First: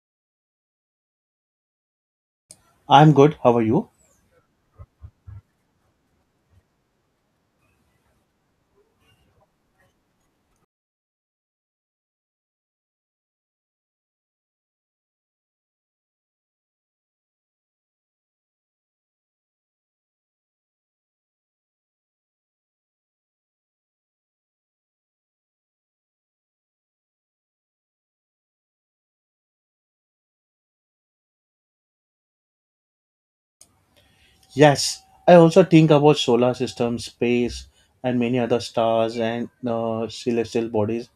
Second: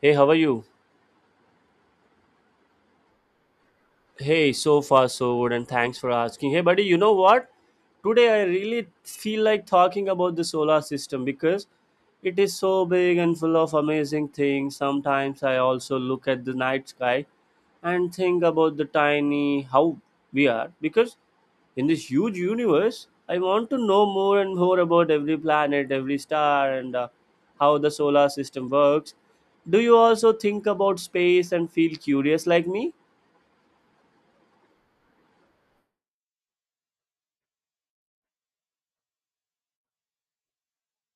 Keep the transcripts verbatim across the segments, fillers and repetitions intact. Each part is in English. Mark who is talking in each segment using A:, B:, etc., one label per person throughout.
A: Hey, how are you?
B: I'm good. How are you?
A: Hey, so far so good, and thanks for asking. Hey, buddy, you know what? Today I really feel like talking about the solar system because it is so big and full of amazing things. Sometimes I also look at the night sky and think about the tiny how we are because in this huge universe, I want to know more and more about every planet, every star, and uh, how the solar system works. Do you also think about space and feel curious like me?
B: Yes, I also think about solar system, space, and many other stars and uh, celestial bodies.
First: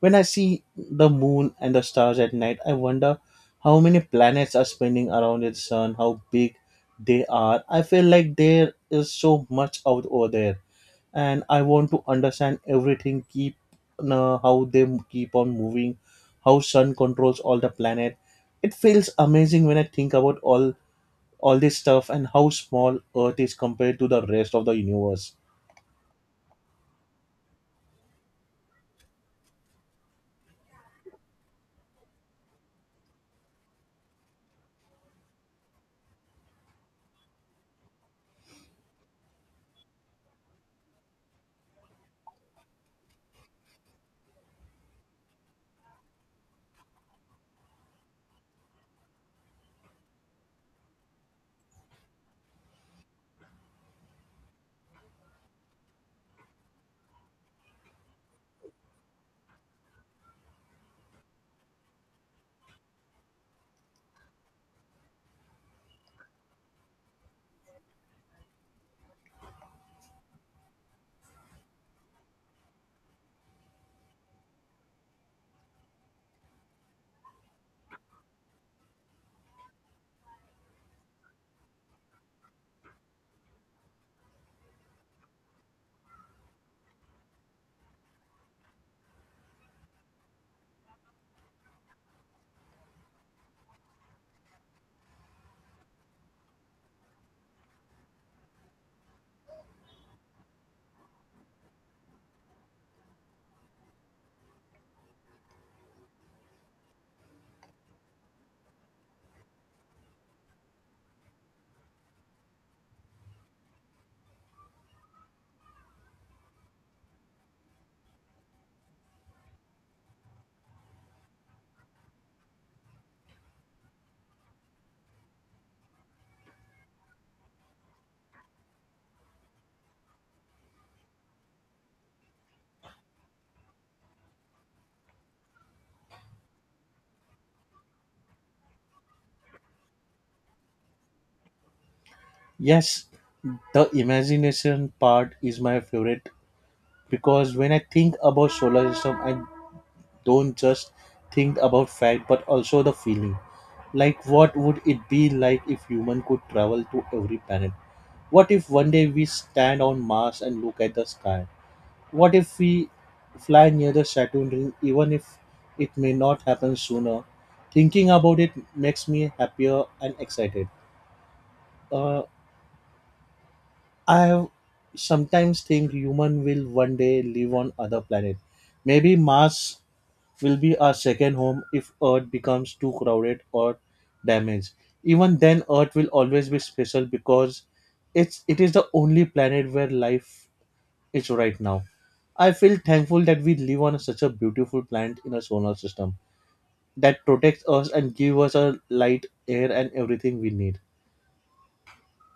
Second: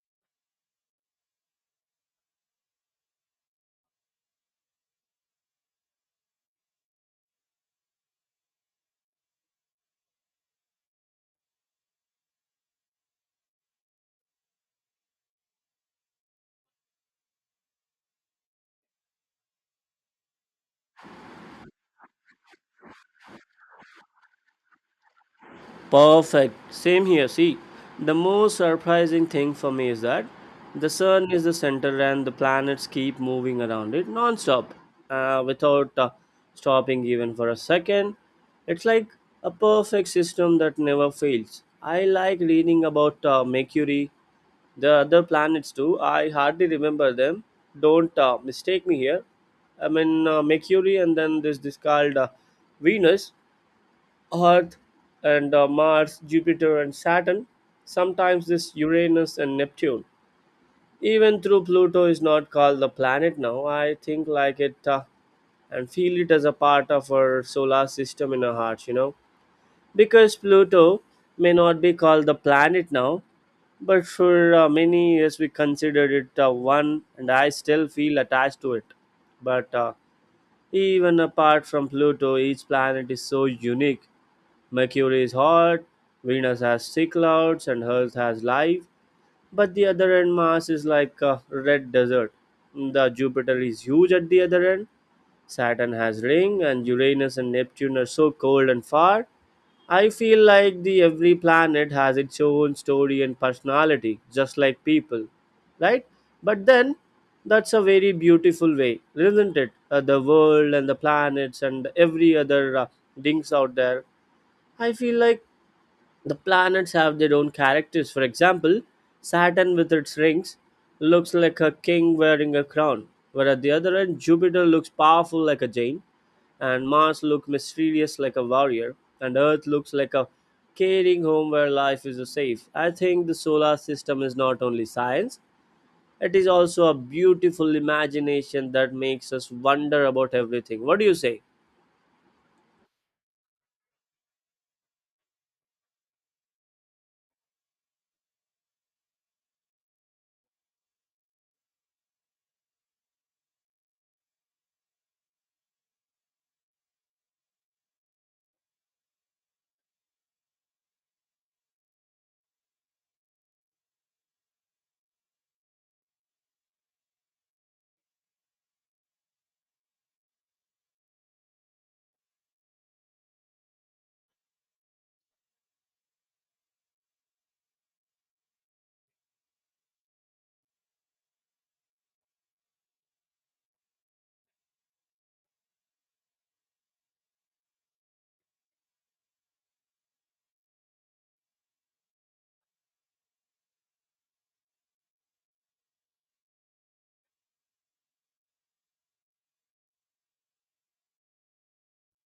B: When I see the moon and the stars at night, I wonder how many planets are spinning around its sun, how big they are. I feel like there is so much out over there, and I want to understand everything. Keep uh, how they keep on moving, how sun controls all the planet. It feels amazing when I think about all all this stuff and how small earth is compared to the rest of the universe.
A: Perfect. Same here. See, the most surprising thing for me is that the sun is the center and the planets keep moving around it non-stop uh, without uh, stopping even for a second. It's like a perfect system that never fails. I like reading about uh, Mercury, the other planets too. I hardly remember them. Don't uh, mistake me here. I mean uh, Mercury and then this this called uh, Venus. Earth and uh, Mars, Jupiter and Saturn. Sometimes this Uranus and Neptune. Even though Pluto is not called the planet now, I think like it uh, and feel it as a part of our solar system in our hearts, you know. Because Pluto may not be called the planet now, but for uh, many years we considered it uh, one, and I still feel attached to it. But uh, Even apart from Pluto, each planet is so unique. Mercury is hot, Venus has thick clouds, and Earth has life. But the other end, Mars is like a red desert. The Jupiter is huge at the other end. Saturn has ring, and Uranus and Neptune are so cold and far. I feel like the every planet has its own story and personality, just like people, right? But then, that's a very beautiful way, isn't it? Uh, the world and the planets and every other uh, things out there. I feel like the planets have their own characters. For example, Saturn with its rings looks like a king wearing a crown, where at the other end, Jupiter looks powerful like a giant, and Mars looks mysterious like a warrior, and Earth looks like a caring home where life is safe. I think the solar system is not only science, it is also a beautiful imagination that makes us wonder about everything. What do you say?
B: Yes, the imagination part is my favorite, because when I think about solar system, I don't just think about fact but also the feeling. Like, what would it be like if human could travel to every planet? What if one day we stand on Mars and look at the sky? What if we fly near the Saturn ring, even if it may not happen sooner? Thinking about it makes me happier and excited. Uh, I have sometimes think human will one day live on other planet. Maybe Mars will be our second home if Earth becomes too crowded or damaged. Even then, Earth will always be special because it's it is the only planet where life it's right now. I feel thankful that we live on such a beautiful planet in a solar system that protects us and gives us a light, air, and everything we need.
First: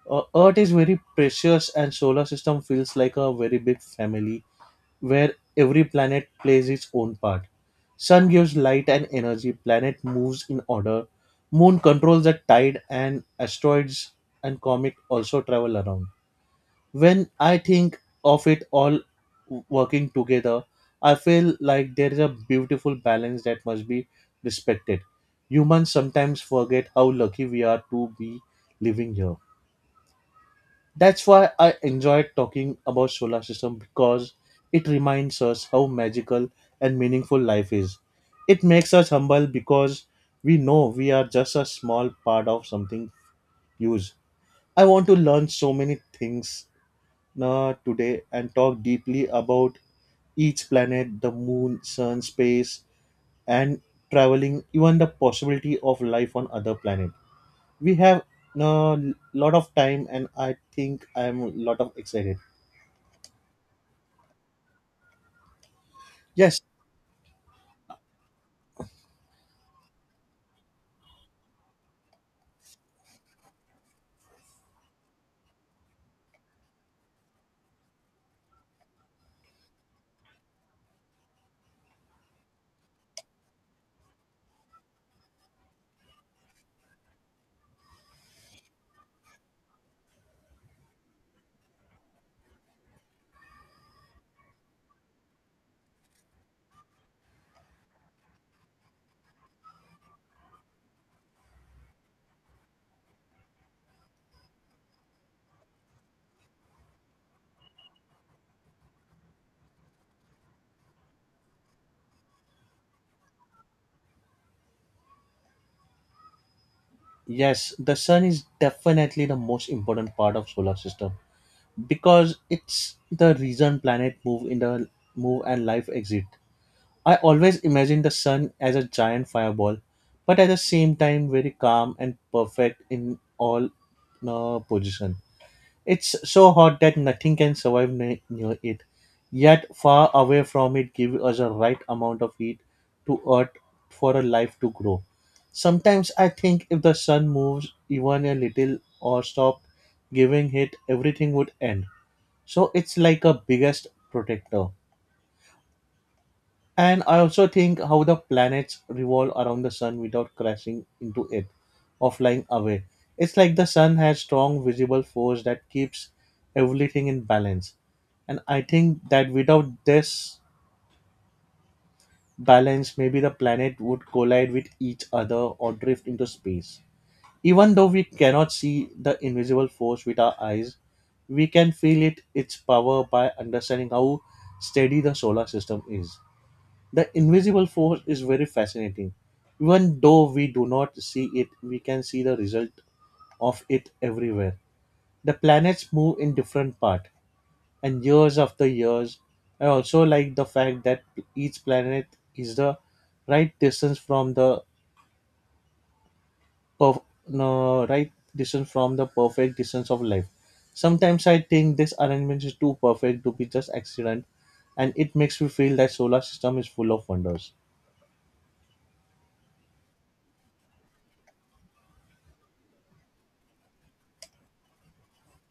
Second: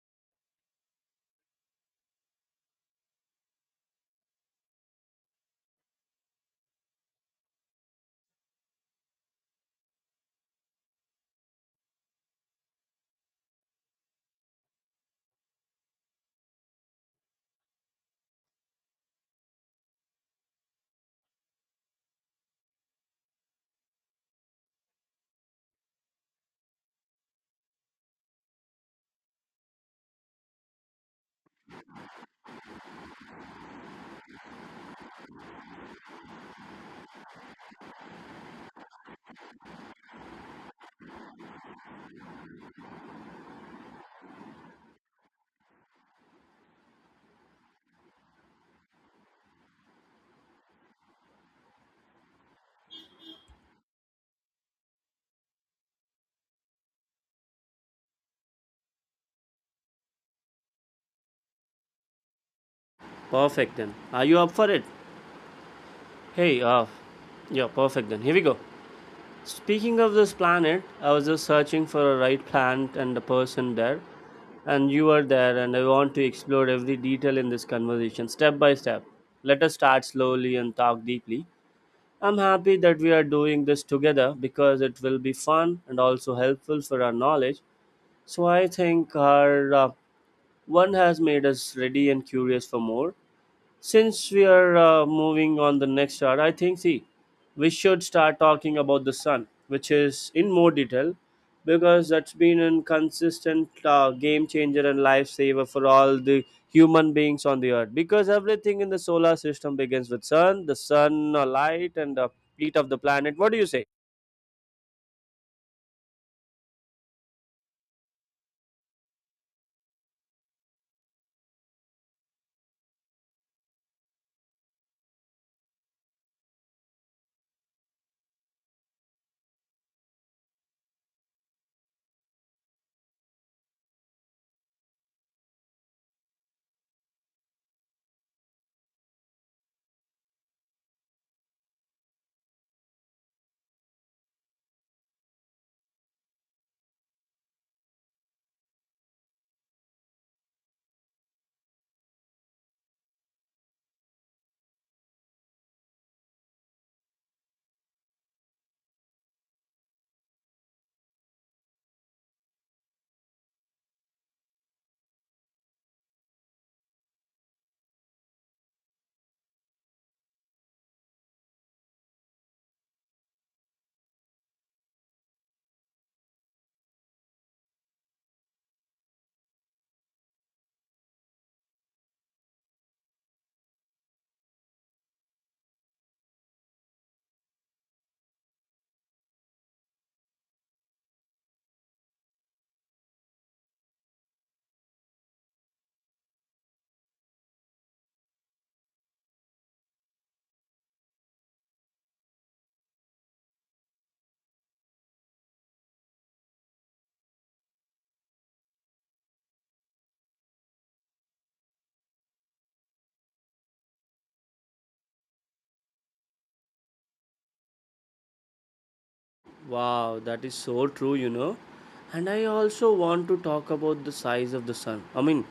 B: Uh, Earth is very precious, and solar system feels like a very big family where every planet plays its own part. Sun gives light and energy, planet moves in order, moon controls the tide, and asteroids and comet also travel around. When I think of it all working together, I feel like there is a beautiful balance that must be respected. Humans sometimes forget how lucky we are to be living here. That's why I enjoyed talking about solar system because it reminds us how magical and meaningful life is. It makes us humble because we know we are just a small part of something huge. I want to learn so many things uh, today and talk deeply about each planet, the moon, sun, space, and traveling, even the possibility of life on other planet. We have a lot of time, and I think I'm a lot of excited.
A: Perfect then. Are you up for it?
B: Yes,
A: Hey, uh, yeah, perfect then. Here we go. Speaking of this planet, I was just searching for a right plant and a person there, and you are there, and I want to explore every detail in this conversation step by step. Let us start slowly and talk deeply. I'm happy that we are doing this together because it will be fun and also helpful for our knowledge. So I think our uh, one has made us ready and curious for more, since we are uh, moving on the next hour, I think see, we should start talking about the sun, which is in more detail, because that's been a consistent uh, game changer and lifesaver for all the human beings on the earth. Because everything in the solar system begins with sun, the sun, uh, light, and the heat of the planet. What do you say?
B: yes, the sun is definitely the most important part of solar system because it's the reason planet move in the move and life exist. I always imagine the sun as a giant fireball, but at the same time very calm and perfect in all uh, position. It's so hot that nothing can survive ne- near it. Yet far away from it gives us a right amount of heat to earth for a life to grow. Sometimes I think if the sun moves even a little or stopped giving it, everything would end. So it's like a biggest protector. And I also think how the planets revolve around the sun without crashing into it or flying away. It's like the sun has strong visible force that keeps everything in balance. And I think that without this balance, maybe the planet would collide with each other or drift into space. Even though we cannot see the invisible force with our eyes, we can feel it its power by understanding how steady the solar system is. The invisible force is very fascinating. Even though we do not see it, we can see the result of it everywhere. The planets move in different parts, and years after years. I also like the fact that each planet is the right distance from the perf- no, right distance from the perfect distance of life. Sometimes I think this arrangement is too perfect to be just accident, and it makes me feel that solar system is full of wonders.
A: Wow, that is so true, you know. And I also want to talk about the size of the sun. I mean,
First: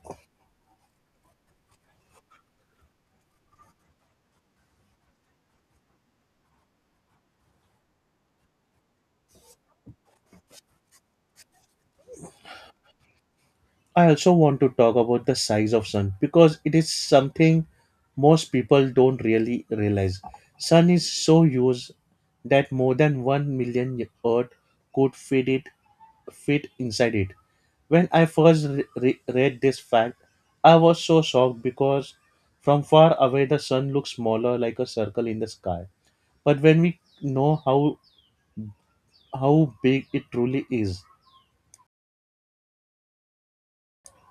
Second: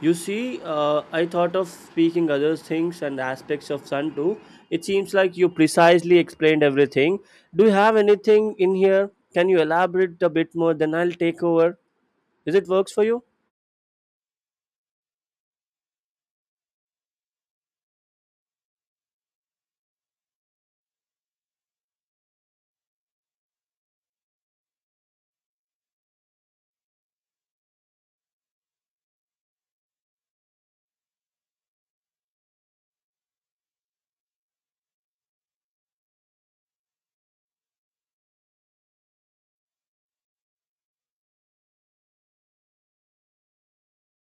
A: you see, uh, I thought of speaking other things and aspects of sun too. It seems like you precisely explained everything. Do you have anything in here? Can you elaborate a bit more? Then I'll take over. Is it works for you?
B: I also want to talk about the size of sun because it is something most people don't really realize. Sun is so huge that more than 1 million earth could fit it fit inside it. When I first re- re- read this fact, I was so shocked because from far away the sun looks smaller like a circle in the sky. But when we know how how big it truly is,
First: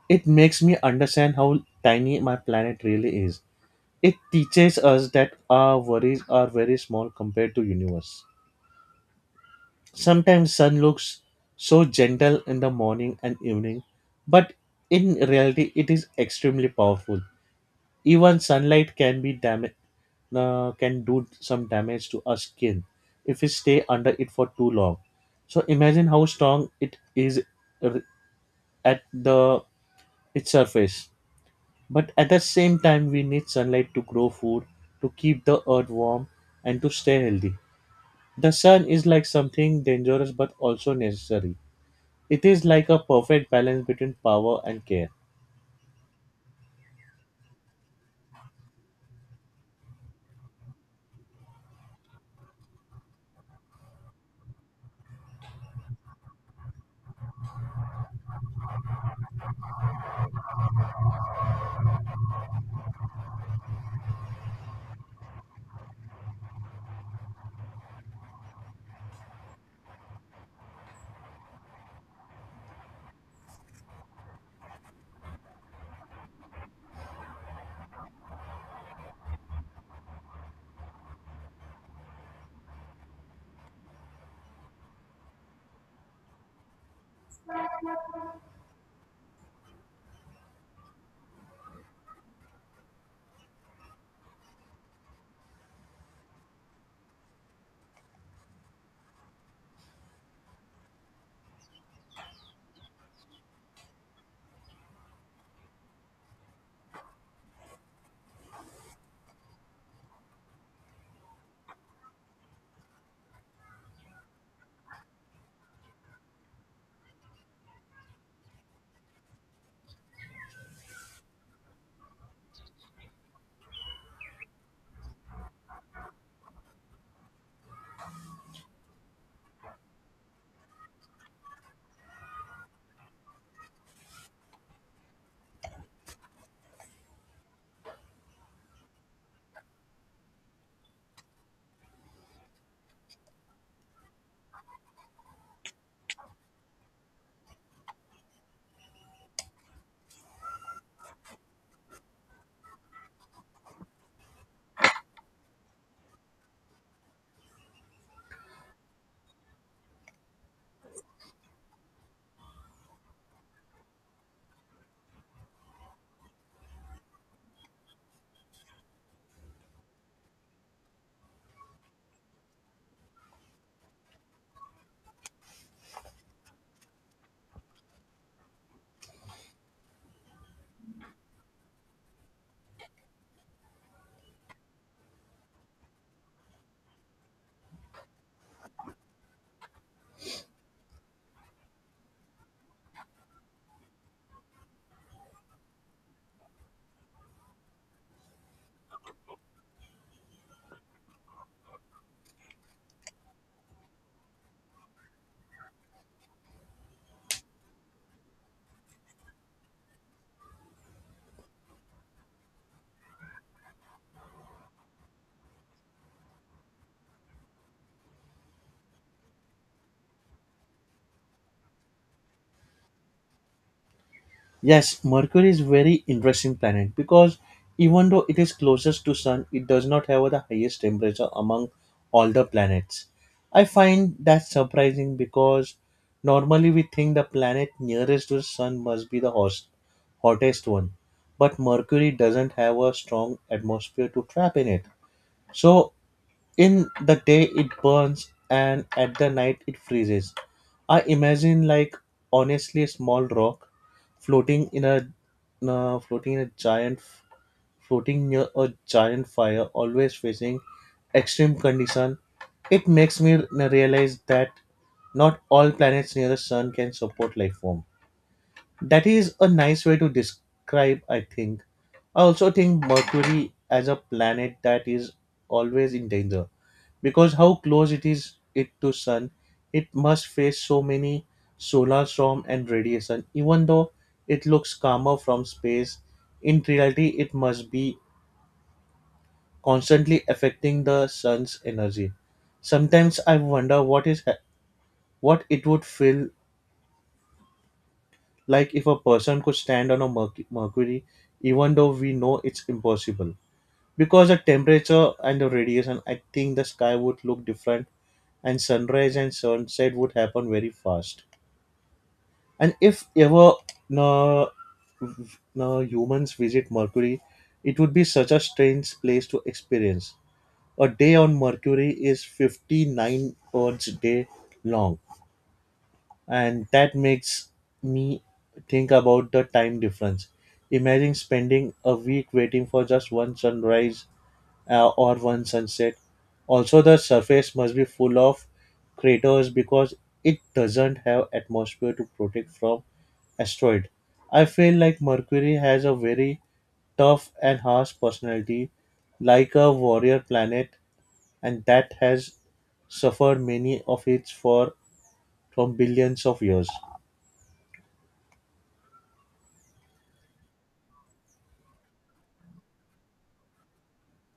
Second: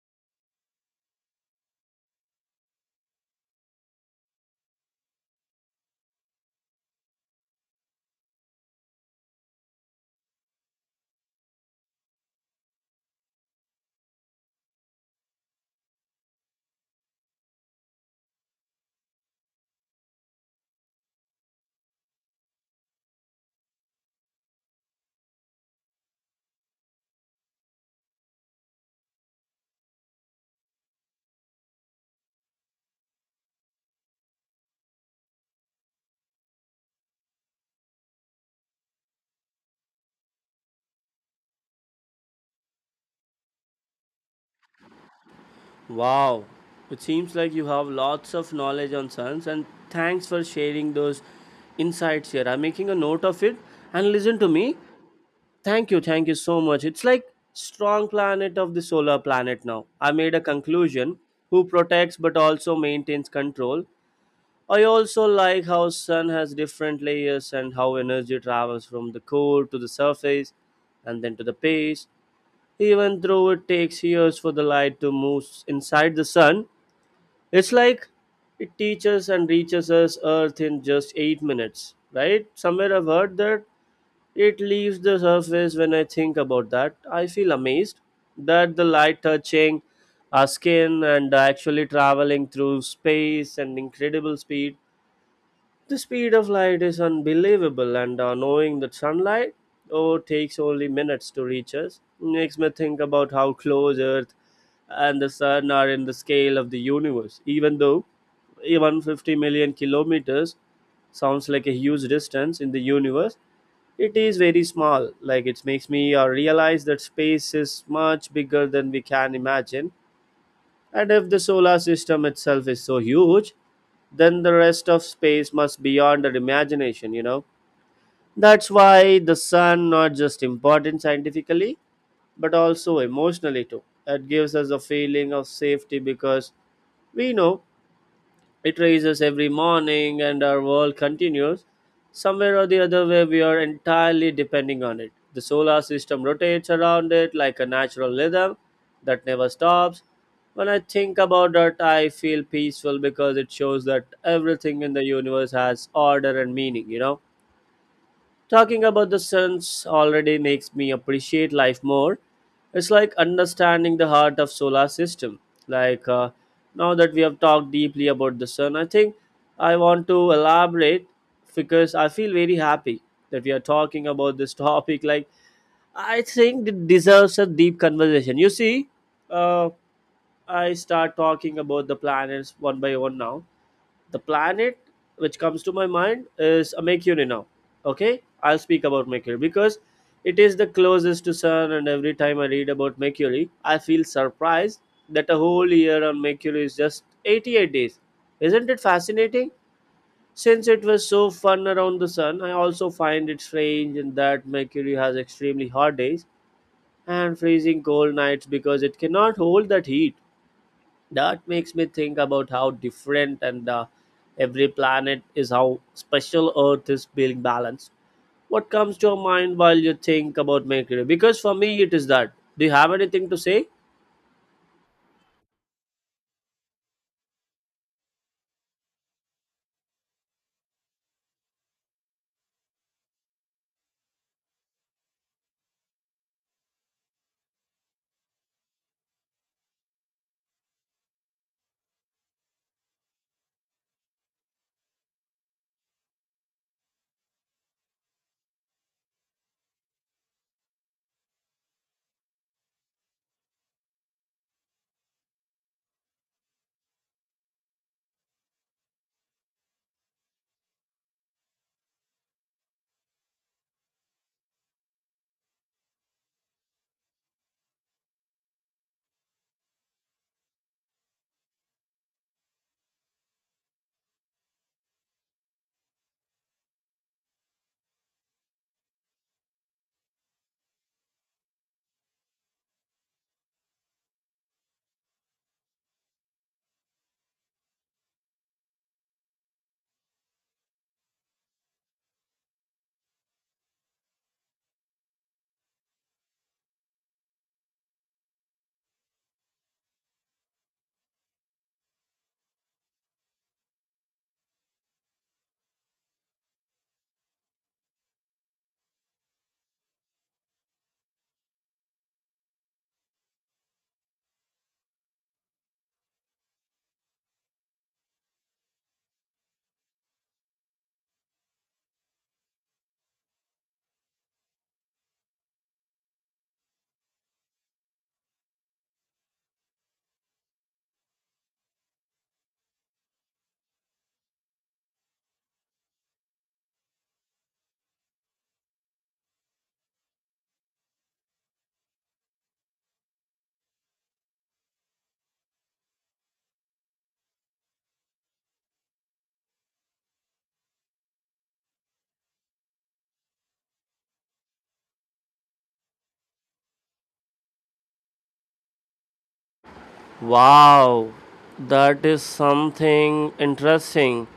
B: it makes me understand how tiny my planet really is. It teaches us that our worries are very small compared to universe. Sometimes sun looks so gentle in the morning and evening, but in reality it is extremely powerful. Even sunlight can be dam, uh, can do some damage to our skin if we stay under it for too long. So imagine how strong it is r- at the its surface. But at the same time, we need sunlight to grow food, to keep the earth warm, and to stay healthy. The sun is like something dangerous but also necessary. It is like a perfect balance between power and care.
A: Wow, it seems like you have lots of knowledge on suns, and thanks for sharing those insights here. I'm making a note of it and listen to me. Thank you, thank you so much. It's like strong planet of the solar planet now. I made a conclusion who protects but also maintains control. I also like how sun has different layers and how energy travels from the core to the surface and then to the base. Even though it takes years for the light to move inside the sun, it's like it teaches and reaches us Earth in just eight minutes, right? Somewhere I've heard that it leaves the surface when I think about that. I feel amazed that the light touching our skin and actually traveling through space and incredible speed the speed of light is unbelievable, and uh, knowing that sunlight oh, takes only minutes to reach us makes me think about how close Earth and the sun are in the scale of the universe. Even though even fifty million kilometers sounds like a huge distance in the universe, it is very small. Like it makes me uh, realize that space is much bigger than we can imagine, and if the solar system itself is so huge, then the rest of space must be beyond our imagination, you know. That's why the sun not just important scientifically, but also emotionally too. It gives us a feeling of safety because we know it rises every morning and our world continues. Somewhere or the other way, we are entirely depending on it. The solar system rotates around it like a natural rhythm that never stops. When I think about that, I feel peaceful because it shows that everything in the universe has order and meaning, you know? Talking about the suns already makes me appreciate life more. It's like understanding the heart of solar system. Like uh, Now that we have talked deeply about the sun, I think I want to elaborate because I feel very happy that we are talking about this topic. Like I think it deserves a deep conversation. You see, uh, I start talking about the planets one by one now the planet which comes to my mind is a Mercury now. Okay, I'll speak about Mercury because it is the closest to Sun, and every time I read about Mercury, I feel surprised that a whole year on Mercury is just eighty-eight days. Isn't it fascinating? Since it was so fun around the Sun, I also find it strange in that Mercury has extremely hot days and freezing cold nights because it cannot hold that heat, that makes me think about how different and uh, every planet is, how special earth is being balanced. What comes to your mind while you think about mercury? Because for me it is that. Do you have anything to say?
B: Yes, Mercury is very interesting planet because even though it is closest to Sun, it does not have the highest temperature among all the planets. I find that surprising because normally we think the planet nearest to the Sun must be the hos- hottest one, but Mercury doesn't have a strong atmosphere to trap in it. So in the day it burns and at the night it freezes. I imagine like honestly a small rock floating in a uh, floating in a giant floating near a giant fire, always facing extreme condition. It makes me n- realize that not all planets near the sun can support life form. That is a nice way to describe I think. I also think Mercury as a planet that is always in danger because how close it is it to sun, it must face so many solar storm and radiation. Even though it looks calmer from space, in reality it must be constantly affecting the sun's energy. Sometimes I wonder what is what it would feel like if a person could stand on a merc- mercury, even though we know it's impossible because the temperature and the radiation. I think the sky would look different, and sunrise and sunset would happen very fast. And if ever no, no humans visit Mercury, it would be such a strange place to experience. A day on Mercury is fifty-nine Earth's day long, and that makes me think about the time difference. Imagine spending a week waiting for just one sunrise uh, or one sunset. Also, the surface must be full of craters because it doesn't have atmosphere to protect from asteroid. I feel like Mercury has a very tough and harsh personality, like a warrior planet, and that has suffered many of its for from billions of years.
A: Wow, that is something interesting.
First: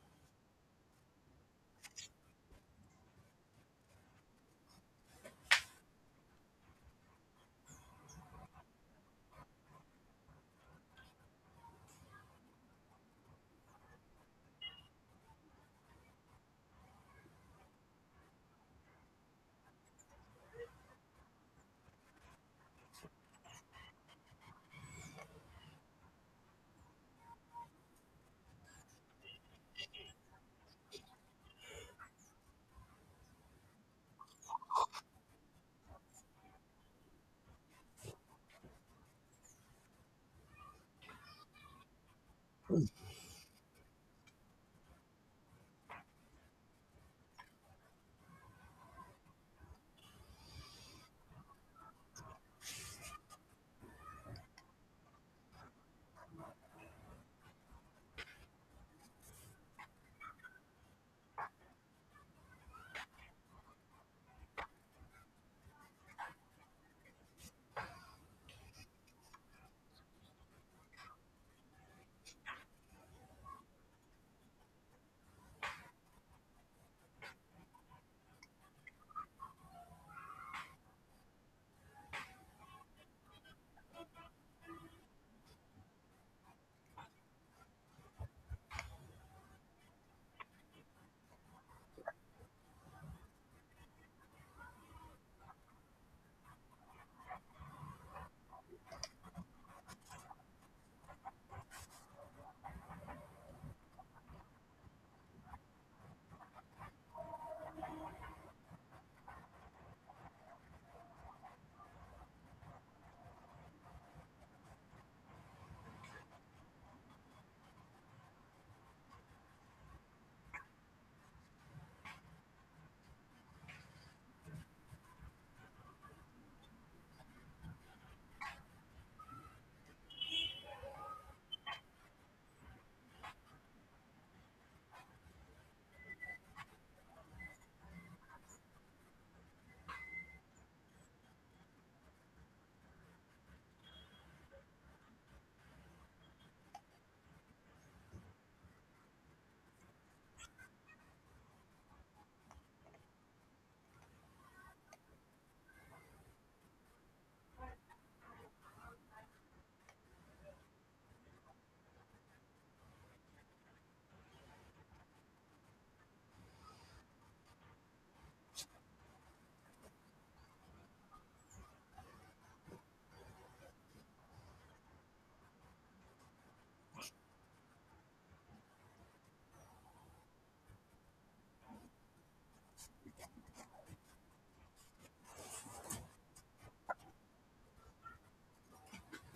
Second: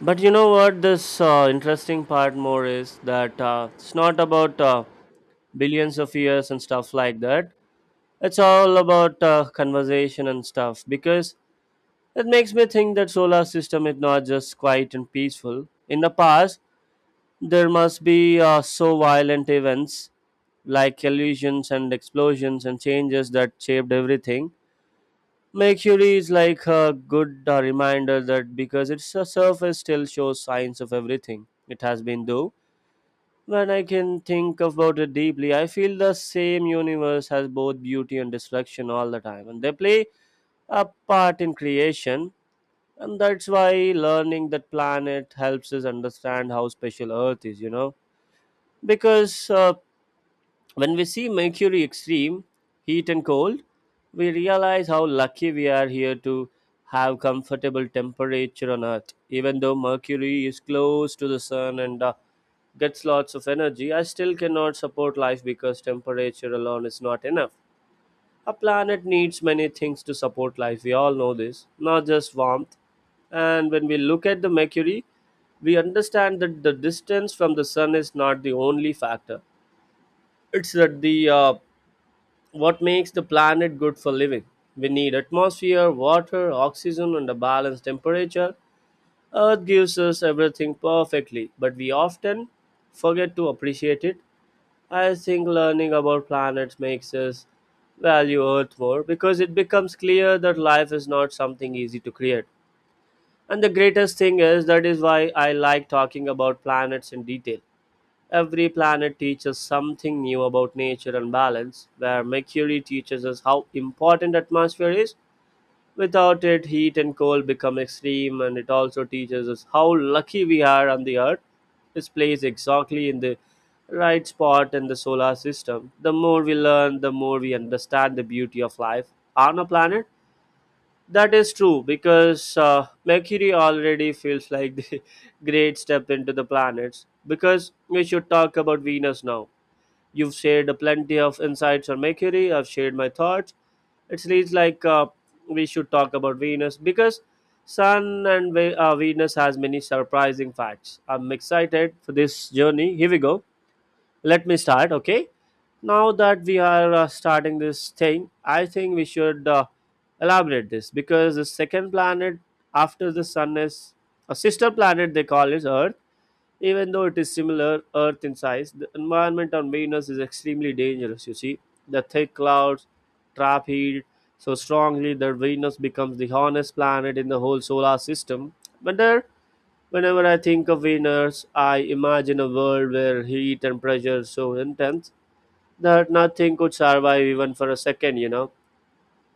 A: But you know what? This uh, interesting part more is that uh, it's not about uh, billions of years and stuff like that. It's all about uh, conversation and stuff because that makes me think that solar system is not just quiet and peaceful. In the past, there must be uh, so violent events like collisions and explosions and changes that shaped everything. Mercury is like a good uh, reminder that, because its uh, surface still shows signs of everything it has been though. When I can think about it deeply, I feel the same universe has both beauty and destruction all the time, and they play a part in creation, and that's why learning that planet helps us understand how special earth is, you know, because uh, when we see mercury extreme heat and cold, we realize how lucky we are here to have comfortable temperature on earth. Even though mercury is close to the sun and uh, gets lots of energy, I still cannot support life because temperature alone is not enough. A planet needs many things to support life. We all know this, not just warmth. And when we look at the Mercury, we understand that the distance from the sun is not the only factor. It's that the uh, what makes the planet good for living. We need atmosphere, water, oxygen, and a balanced temperature. Earth gives us everything perfectly, but we often forget to appreciate it. I think learning about planets makes us value Earth more because it becomes clear that life is not something easy to create. And the greatest thing is that is why I like talking about planets in detail. Every planet teaches something new about nature and balance, where Mercury teaches us how important atmosphere is. Without it, heat and cold become extreme, and it also teaches us how lucky we are on the Earth. This plays exactly in the right spot in the solar system. The more we learn, the more we understand the beauty of life on a planet. That is true because uh, Mercury already feels like the great step into the planets. Because we should talk about Venus now. You've shared plenty of insights on Mercury, I've shared my thoughts. It seems like uh, we should talk about Venus because Sun and Ve- uh, Venus has many surprising facts. I'm excited for this journey. Here we go, let me start, okay. Now that we are uh, starting this thing, I think we should uh, elaborate this because the second planet after the sun is a sister planet, they call it earth. Even though it is similar earth in size, the environment on venus is extremely dangerous, you see. The thick clouds trap heat so strongly that venus becomes the hottest planet in the whole solar system. But there, whenever I think of Venus, I imagine a world where heat and pressure is so intense that nothing could survive even for a second, you know.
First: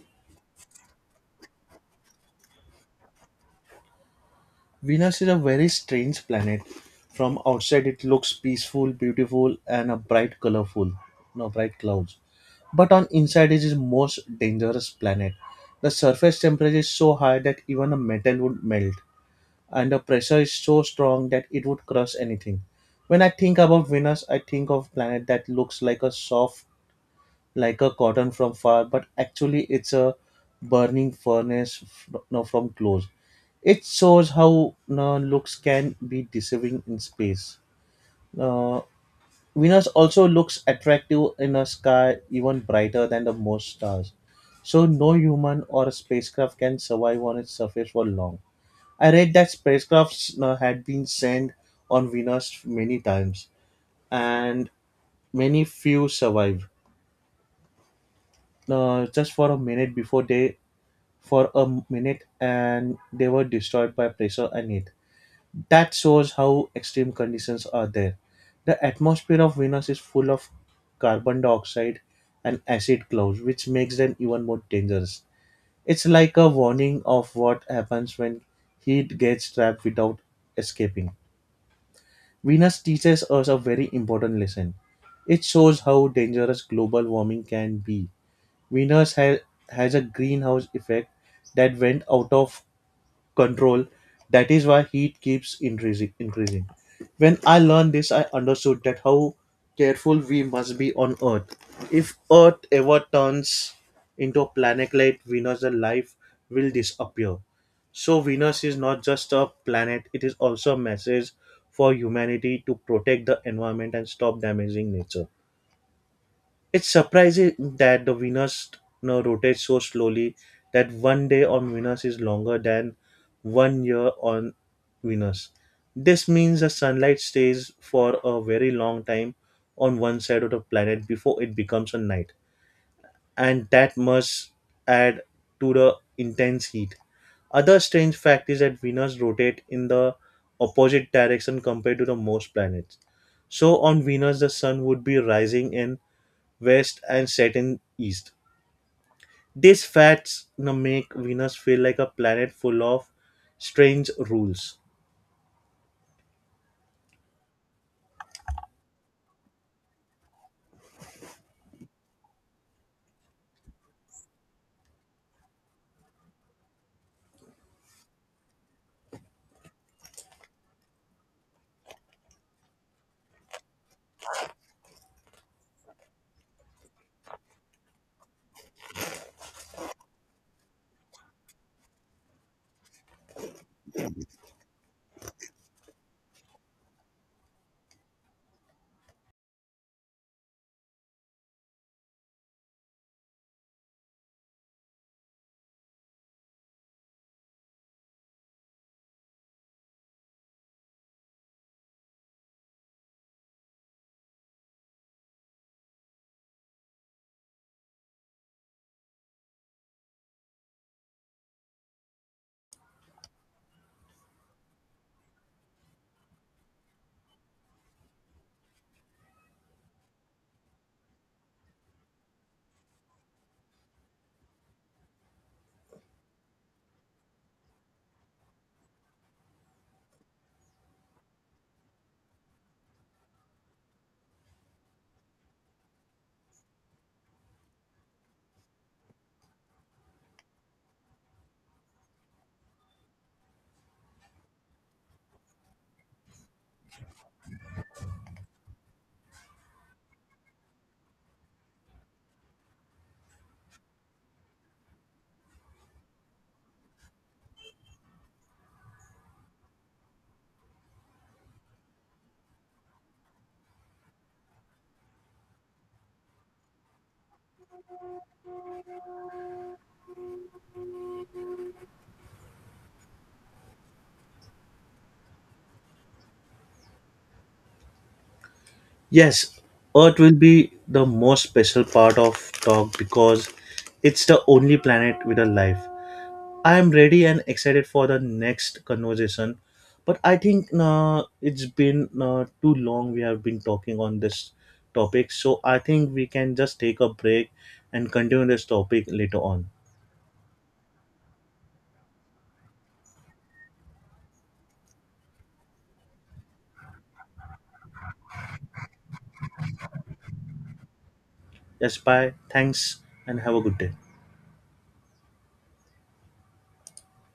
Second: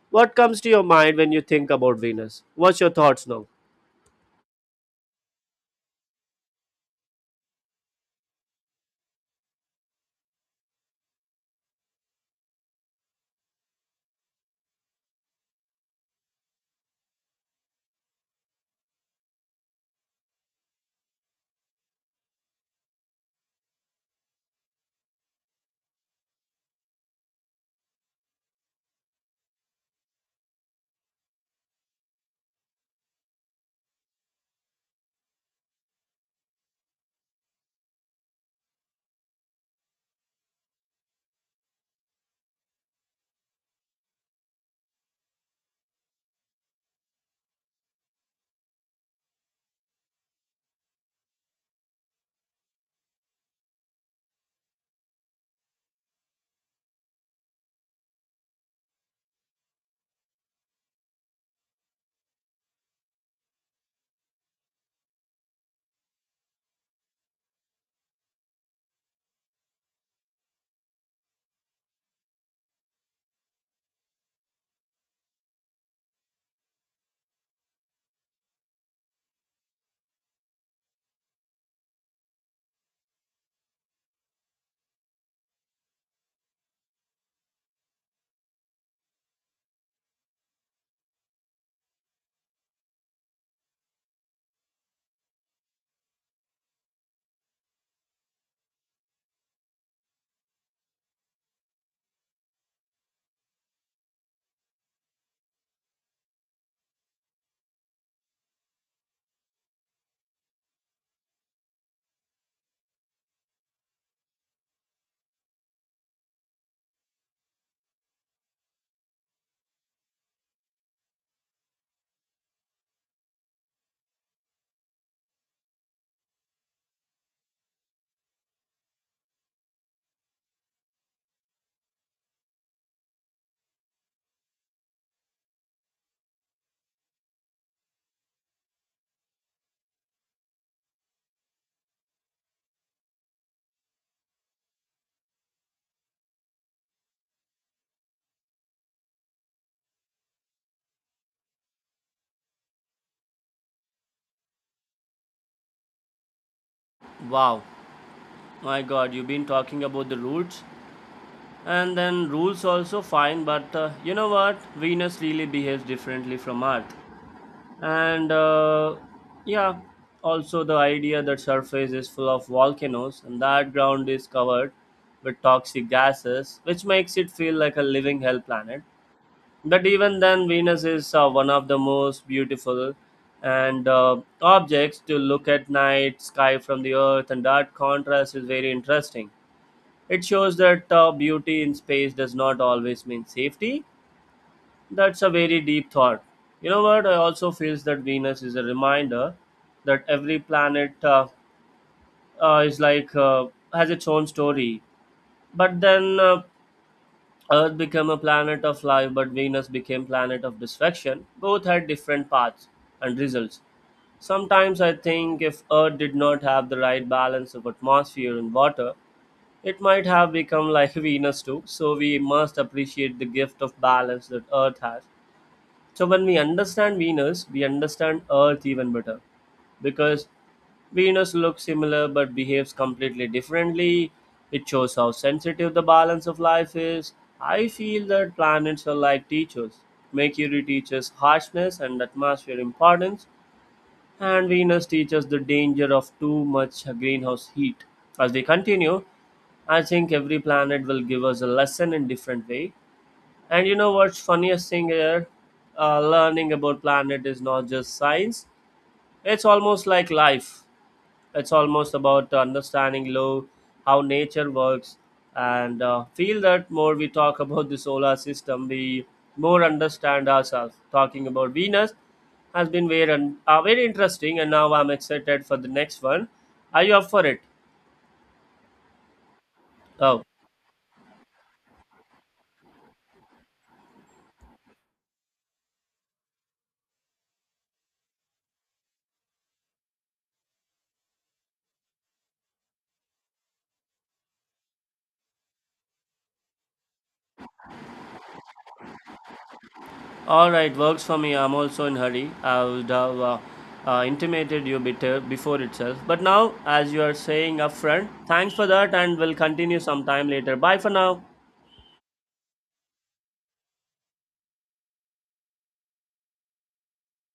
A: What comes to your mind when you think about Venus? What's your thoughts now?
B: Venus is a very strange planet. From outside, it looks peaceful, beautiful, and a bright, colorful, no bright clouds. But on inside, it is the most dangerous planet. The surface temperature is so high that even a metal would melt, and the pressure is so strong that it would crush anything. When I think about Venus, I think of planet that looks like a soft, like a cotton from far, but actually it's a burning furnace f- no, from close. It shows how no, looks can be deceiving in space. Uh, Venus also looks attractive in a sky even brighter than the most stars. So no human or spacecraft can survive on its surface for long. I read that spacecrafts uh, had been sent on Venus many times, and many few survived. Uh, just for a minute before they, for a minute, and they were destroyed by pressure and heat. That shows how extreme conditions are there. The atmosphere of Venus is full of carbon dioxide and acid clouds, which makes them even more dangerous. It's like a warning of what happens when heat gets trapped without escaping. Venus teaches us a very important lesson. It shows how dangerous global warming can be. Venus ha- has a greenhouse effect that went out of control. That is why heat keeps increasing. Increasing. When I learned this, I understood that how careful we must be on Earth. If Earth ever turns into a planet like Venus, the life will disappear. So Venus is not just a planet; it is also a message for humanity to protect the environment and stop damaging nature. It's surprising that the Venus you know, rotates so slowly that one day on Venus is longer than one year on Venus. This means the sunlight stays for a very long time on one side of the planet before it becomes a night, and that must add to the intense heat. Other strange fact is that Venus rotate in the opposite direction compared to the most planets. So on Venus, the sun would be rising in west and Saturn east. These facts you know, make Venus feel like a planet full of strange rules.
A: Wow, my God, you've been talking about the roots, and then rules also fine, but uh, you know what? Venus really behaves differently from Earth. and uh, yeah, also the idea that surface is full of volcanoes and that ground is covered with toxic gases, which makes it feel like a living hell planet. But even then venus is uh, one of the most beautiful and uh, objects to look at night sky from the earth, and that contrast is very interesting. It shows that uh, beauty in space does not always mean safety. That's a very deep thought. You know what? I also feels that Venus is a reminder that every planet uh, uh, is like uh, has its own story. But then uh, Earth became a planet of life, but Venus became planet of destruction. Both had different paths and results. Sometimes I think if Earth did not have the right balance of atmosphere and water, it might have become like Venus too. So we must appreciate the gift of balance that Earth has, so when we understand Venus, we understand Earth even better because Venus looks similar but behaves completely differently. It shows how sensitive the balance of life is. I feel that planets are like teachers. Mercury teaches harshness and atmosphere importance, and Venus teaches the danger of too much greenhouse heat. As we continue, I think every planet will give us a lesson in different way. And you know what's funniest thing here? Uh, learning about planet is not just science. It's almost like life. It's almost about understanding low, how nature works, and uh, feel that more we talk about the solar system, we more understand ourselves. Talking about Venus has been very, un- uh, very interesting, and now I'm excited for the next one. Are you up for it?
B: Yes, Earth
A: Oh.
B: will be the most special part of talk because it's the only planet with a life. I am ready and excited for the next conversation, but I think uh, it's been uh, too long we have been talking on this topic, so I think we can just take a break and continue this topic later on.
A: All right, works for me. I'm also in hurry. I would have uh, uh, intimated you better before itself. But now, as you are saying upfront, thanks for that, and we'll continue sometime later. Bye for now.
B: Yes, bye. Thanks and have a good day.